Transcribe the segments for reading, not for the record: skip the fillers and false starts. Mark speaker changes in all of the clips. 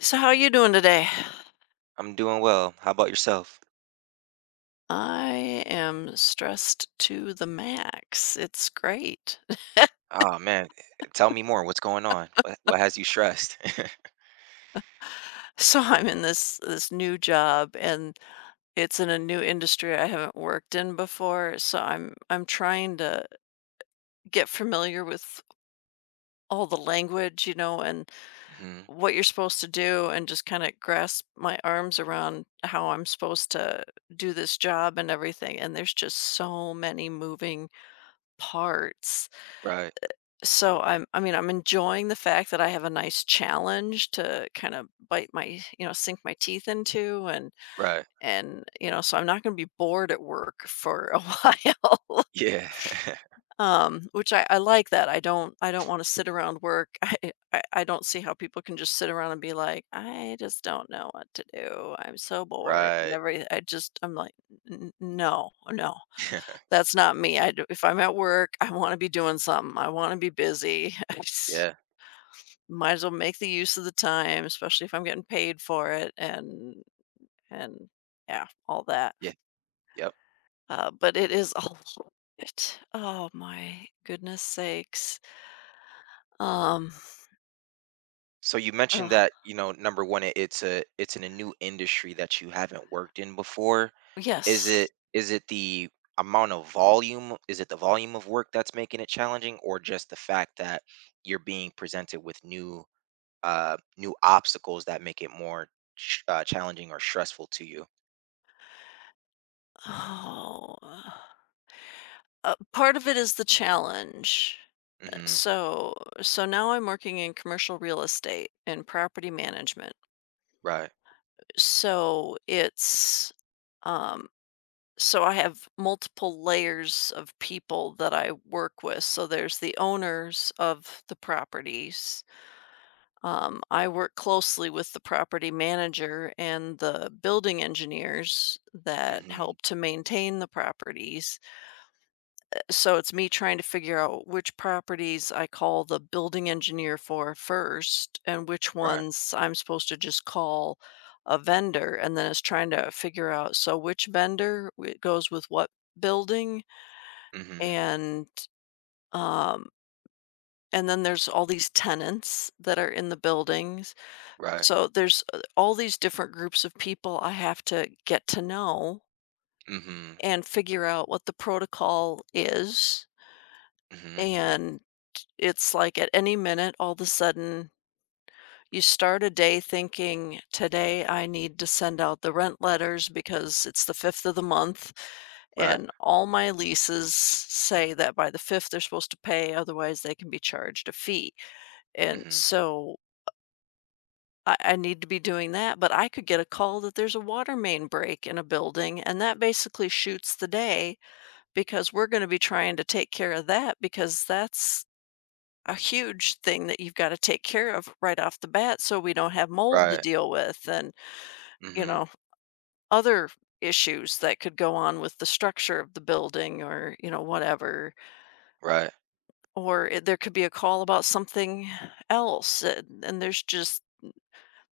Speaker 1: So how are you doing today?
Speaker 2: I'm doing well. How about yourself?
Speaker 1: I am stressed to the max. It's great.
Speaker 2: Ah, man, tell me more. What's going on? What has you stressed?
Speaker 1: So I'm in this new job, and it's in a new industry I haven't worked in before, so I'm trying to get familiar with all the language, you know, and
Speaker 2: Mhm.
Speaker 1: what you're supposed to do and just kind of grasp my arms around how I'm supposed to do this job and everything. And there's just so many moving parts.
Speaker 2: Right.
Speaker 1: So I'm enjoying the fact that I have a nice challenge to kind of bite my you know, sink my teeth into and
Speaker 2: Right.
Speaker 1: and so I'm not gonna be bored at work for a while,
Speaker 2: Yeah.
Speaker 1: which I like that. I don't wanna sit around work. I don't see how people can just sit around and be like, "I just don't know what to do. I'm so bored," and
Speaker 2: Right.
Speaker 1: every I just I'm like, "N no, no. That's not me. If I'm at work, I wanna be doing something. I wanna be busy."
Speaker 2: Yeah.
Speaker 1: Might as well make the use of the time, especially if I'm getting paid for it and yeah, all that.
Speaker 2: Yeah. Yep.
Speaker 1: But it is a lot. Oh my goodness sakes. Um
Speaker 2: So you mentioned
Speaker 1: ugh,
Speaker 2: that, you know, number one, it, it's a it's in a new industry that you haven't worked in before. Is it
Speaker 1: yes.
Speaker 2: is it the amount of volume? Is it the volume of work that's making it challenging, or just the fact that you're being presented with new new obstacles that make it more challenging or stressful to you.
Speaker 1: Oh. uh, Part of it is the challenge. Uh,
Speaker 2: Mm-hmm.
Speaker 1: So so now I'm working in commercial real estate and property management.
Speaker 2: Right.
Speaker 1: So it's um so I have multiple layers of people that I work with. So there's the owners of the properties. I work closely with the property manager and the building engineers that
Speaker 2: Mm-hmm.
Speaker 1: help to maintain the properties. So it's me trying to figure out which properties I call the building engineer for first, and which
Speaker 2: Right.
Speaker 1: ones I'm supposed to just call a vendor. And then it's trying to figure out which vendor goes with what building,
Speaker 2: Mm-hmm.
Speaker 1: and, um and then there's all these tenants that are in the buildings.
Speaker 2: Right.
Speaker 1: So there's, all these different groups of people I have to get to know
Speaker 2: Mm-hmm.
Speaker 1: and figure out what the protocol is,
Speaker 2: Mm-hmm.
Speaker 1: and it's like at any minute, all of a sudden, you start a day thinking, "Today I need to send out the rent letters because it's the 5th of the month,
Speaker 2: Right.
Speaker 1: and all my leases say that by the 5th they're supposed to pay, otherwise they can be charged a fee." And
Speaker 2: Mm-hmm.
Speaker 1: so I need to be doing that, but I could get a call that there's a water main break in a building, and that basically shoots the day, because we're going to be trying to take care of that, because that's a huge thing that you've got to take care of right off the bat so we don't have mold to
Speaker 2: Right.
Speaker 1: deal with and, you
Speaker 2: Mm-hmm.
Speaker 1: know, other issues that could go on with the structure of the building or, you know, whatever.
Speaker 2: Right.
Speaker 1: There could be a call about something else, and there's just.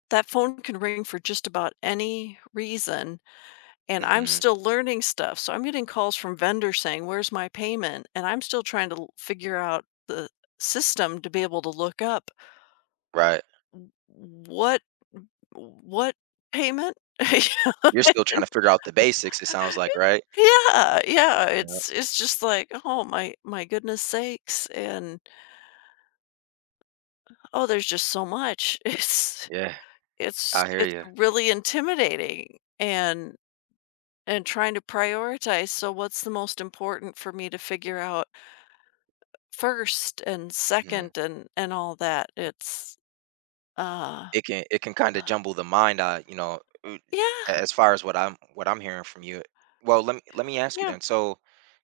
Speaker 1: That phone can ring for just about any reason, and I'm
Speaker 2: Mm-hmm.
Speaker 1: still learning stuff, so I'm getting calls from vendors saying, "Where's my payment?" And I'm still trying to l figure out the system to be able to look up
Speaker 2: Right.
Speaker 1: w what what payment? You know,
Speaker 2: You're still trying
Speaker 1: and-
Speaker 2: to figure out the basics. It sounds like, right?
Speaker 1: yeah, yeah,
Speaker 2: Yeah.
Speaker 1: it's just like, "Oh my goodness sakes," and, oh, there's just so much. It's
Speaker 2: Yeah,
Speaker 1: it's
Speaker 2: I
Speaker 1: it's
Speaker 2: hear
Speaker 1: really intimidating, and trying to prioritize. So what's the most important for me to figure out first and
Speaker 2: you.
Speaker 1: second and all that. It's uh
Speaker 2: It can kind of jumble the mind, you know,
Speaker 1: yeah,
Speaker 2: as far as what I'm hearing from you. Well, let me ask you
Speaker 1: yeah.
Speaker 2: then, so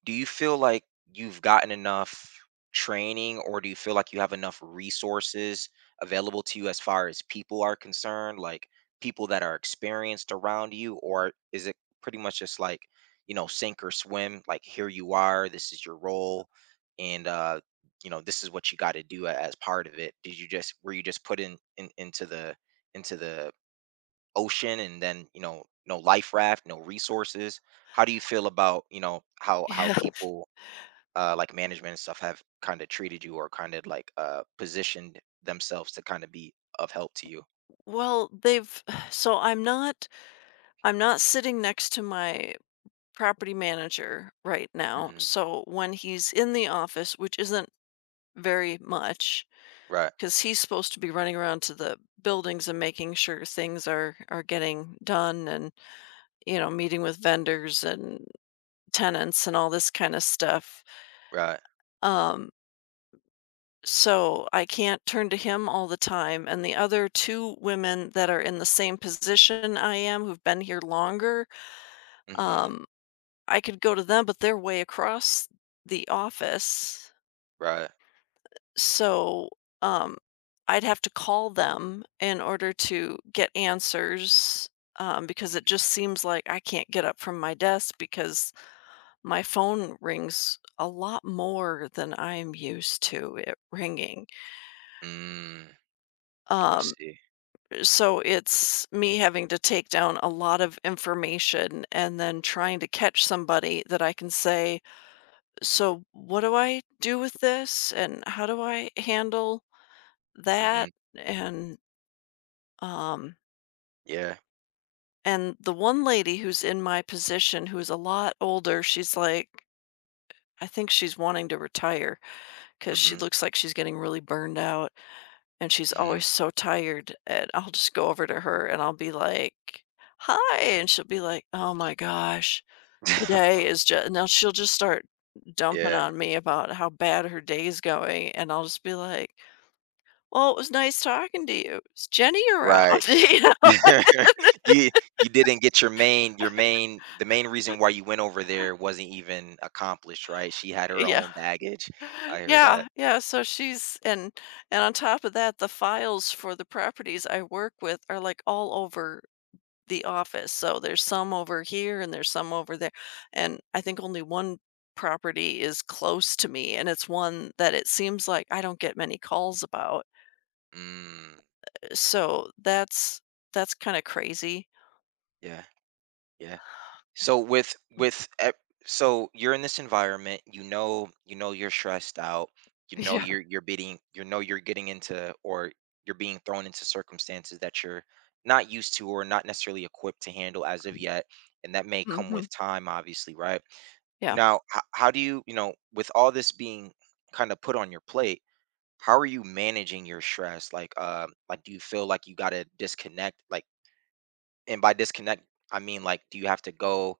Speaker 2: do you feel like you've gotten enough training, or do you feel like you have enough resources available to you as far as people are concerned, like people that are experienced around you? Or is it pretty much just like, you know, sink or swim, like here you are, this is your role, and you know, this is what you got to do as part of it. Did you just, were you just put in into the ocean and then, you know, no life raft, no resources? How do you feel about, you know, how
Speaker 1: Yeah.
Speaker 2: people, like management and stuff, have kind of treated you, or kind of like, positioned themselves to kind of be of help to you?
Speaker 1: Well, they've so I'm not sitting next to my property manager right now.
Speaker 2: Hmm.
Speaker 1: So when he's in the office, which isn't very much
Speaker 2: Right.
Speaker 1: because he's supposed to be running around to the buildings and making sure things are getting done and you know meeting with vendors and tenants and all this kind of stuff.
Speaker 2: Right.
Speaker 1: Um, so I can't turn to him all the time. And the other two women that are in the same position I am, who've been here longer,
Speaker 2: Hmm.
Speaker 1: um, I could go to them, but they're way across the office.
Speaker 2: Right.
Speaker 1: So um, I'd have to call them in order to get answers, because it
Speaker 2: Hmm.
Speaker 1: just seems like I can't get up from my desk because my phone rings a lot more than I'm used to it ringing.
Speaker 2: Mm, I
Speaker 1: Um,
Speaker 2: see.
Speaker 1: so it's me having to take down a lot of information and then trying to catch somebody that I can say, "So, what do I do with this? And how do I handle
Speaker 2: Hmm.
Speaker 1: that?" And, um,
Speaker 2: Yeah.
Speaker 1: and the one lady who's in my position, who's a lot older, she's like, I think she's wanting to retire because she
Speaker 2: Hmm.
Speaker 1: looks like she's getting really burned out, and she's
Speaker 2: Hmm.
Speaker 1: always so tired, and I'll just go over to her and I'll be like, "Hi," and she'll be like, "Oh my gosh, today is just," now she'll just start dumping
Speaker 2: Yeah.
Speaker 1: on me about how bad her day's going, and I'll just be like, "Well, it was nice talking to you. Is Jenny around?"
Speaker 2: Right.
Speaker 1: You know?
Speaker 2: you you didn't get your main, your main, the main reason why you went over there wasn't even accomplished, right? She had her
Speaker 1: Yeah,
Speaker 2: own baggage. I hear that.
Speaker 1: yeah, yeah. So she's and on top of that, the files for the properties I work with are like all over the office. So there's some over here and there's some over there. And I think only one property is close to me, and it's one that it seems like I don't get many calls about.
Speaker 2: Mm,
Speaker 1: So that's kind of crazy.
Speaker 2: yeah, yeah. So so you're in this environment, you know you're stressed out, you know
Speaker 1: Yeah.
Speaker 2: you're getting into, or you're being thrown into circumstances that you're not used to or not necessarily equipped to handle as of yet, and that may come
Speaker 1: Hmm.
Speaker 2: with time, obviously, right?
Speaker 1: Yeah.
Speaker 2: Now, how do you, you know, with all this being kind of put on your plate, how are you managing your stress? Like, do you feel like you got to disconnect? Like, and by disconnect, I mean, like, do you have to go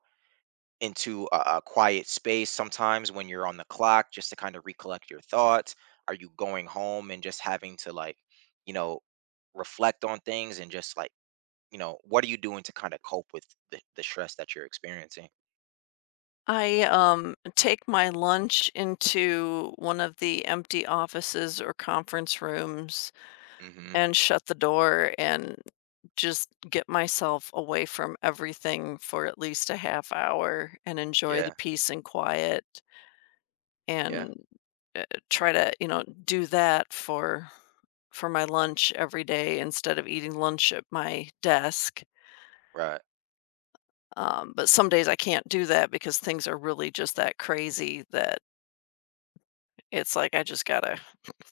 Speaker 2: into a quiet space sometimes when you're on the clock just to kind of recollect your thoughts? Are you going home and just having to, like, you know, reflect on things and just like, you know, what are you doing to kind of cope with the stress that you're experiencing?
Speaker 1: I take my lunch into one of the empty offices or conference rooms
Speaker 2: Hmm.
Speaker 1: and shut the door and just get myself away from everything for at least a half hour and enjoy the
Speaker 2: Yeah.
Speaker 1: peace and quiet
Speaker 2: Yeah.
Speaker 1: and uh, try to, you know, do that for my lunch every day instead of eating lunch at my desk.
Speaker 2: Right.
Speaker 1: But some days I can't do that because things are really just that crazy that it's like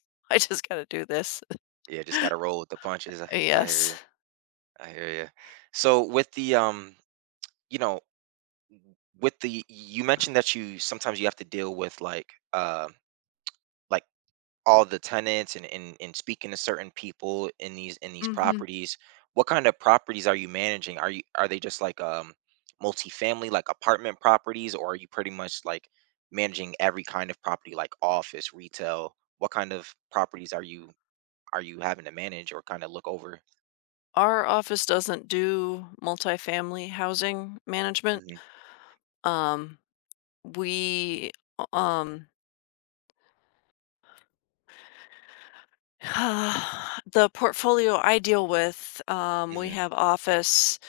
Speaker 1: I just gotta do this.
Speaker 2: Yeah. Just got to roll with the punches. I hear you.
Speaker 1: Yes.
Speaker 2: I hear you. So with the, you know, with the, you mentioned that you sometimes you have to deal with uh, like all the tenants, and, and speaking to certain people in these properties. What kind of properties are you managing? Are you, are they just like, um, multifamily, like apartment properties? Or are you pretty much like managing every kind of property, like office, retail? What kind of properties are you having to manage or kind of look over?
Speaker 1: Our office doesn't do multifamily housing management.
Speaker 2: Hmm.
Speaker 1: Um, we, um, the portfolio I deal with, we
Speaker 2: Hmm.
Speaker 1: have office,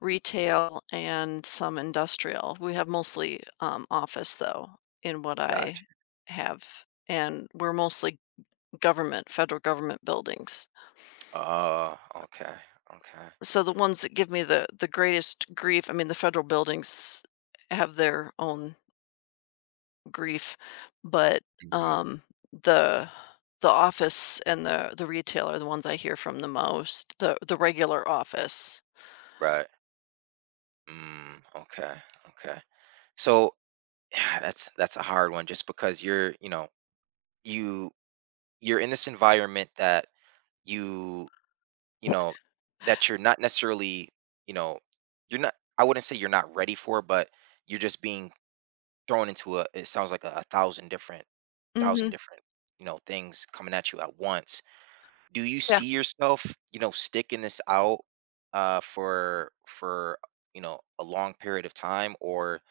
Speaker 1: retail, and some industrial. We have mostly office, though, in what I
Speaker 2: Gotcha.
Speaker 1: have. And we're mostly government, federal government buildings.
Speaker 2: Oh, okay. Okay.
Speaker 1: So the ones that give me the greatest grief, I mean, the federal buildings have their own grief, but,
Speaker 2: Hmm.
Speaker 1: um, the the office and the retail are the ones I hear from the most, the regular office.
Speaker 2: Right. Mm, okay. Okay. So that's a hard one, just because you're, you know, you, you're in this environment that you you know, that you're not necessarily, you know, you're not, I wouldn't say you're not ready for, but you're just being thrown into a, it sounds like a, a thousand different thousand
Speaker 1: Mhm,
Speaker 2: different you know, things coming at you at once. Do you
Speaker 1: yeah.
Speaker 2: see yourself, you know, sticking this out for you know, a long period of time? Or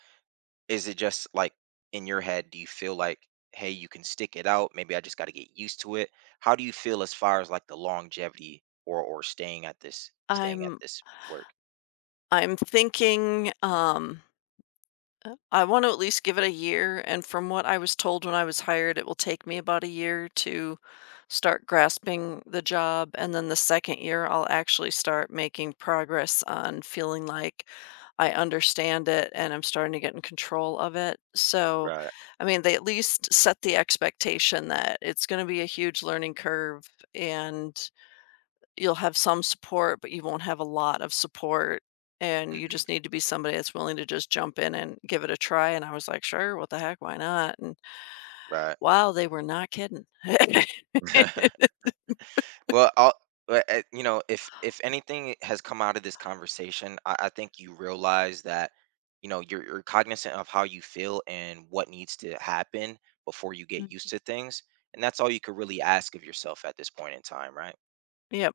Speaker 2: is it just like, in your head, do you feel like, hey, you can stick it out? Maybe I just got to get used to it. How do you feel as far as like the longevity, or staying at this staying at
Speaker 1: I'm
Speaker 2: this work?
Speaker 1: I'm thinking, I wanna at least give it a year, and from what I was told when I was hired, it will take me about a year to start grasping the job, and then the 2nd year, I'll actually start making progress on feeling like I understand it and I'm starting to get in control of it. So,
Speaker 2: Right.
Speaker 1: I mean, they at least set the expectation that it's going to be a huge learning curve, and you'll have some support, but you won't have a lot of support. And you
Speaker 2: Hmm.
Speaker 1: just need to be somebody that's willing to just jump in and give it a try. And I was like, sure, what the heck, why not? And
Speaker 2: Right.
Speaker 1: wow, they were not kidding.
Speaker 2: Well, I'll, but, you know, if anything has come out of this conversation, I, think you realize that, you know, you're cognizant of how you feel and what needs to happen before you get used
Speaker 1: Mm.
Speaker 2: to things, and that's all you could really ask of yourself at this point in time, right?
Speaker 1: Yeah.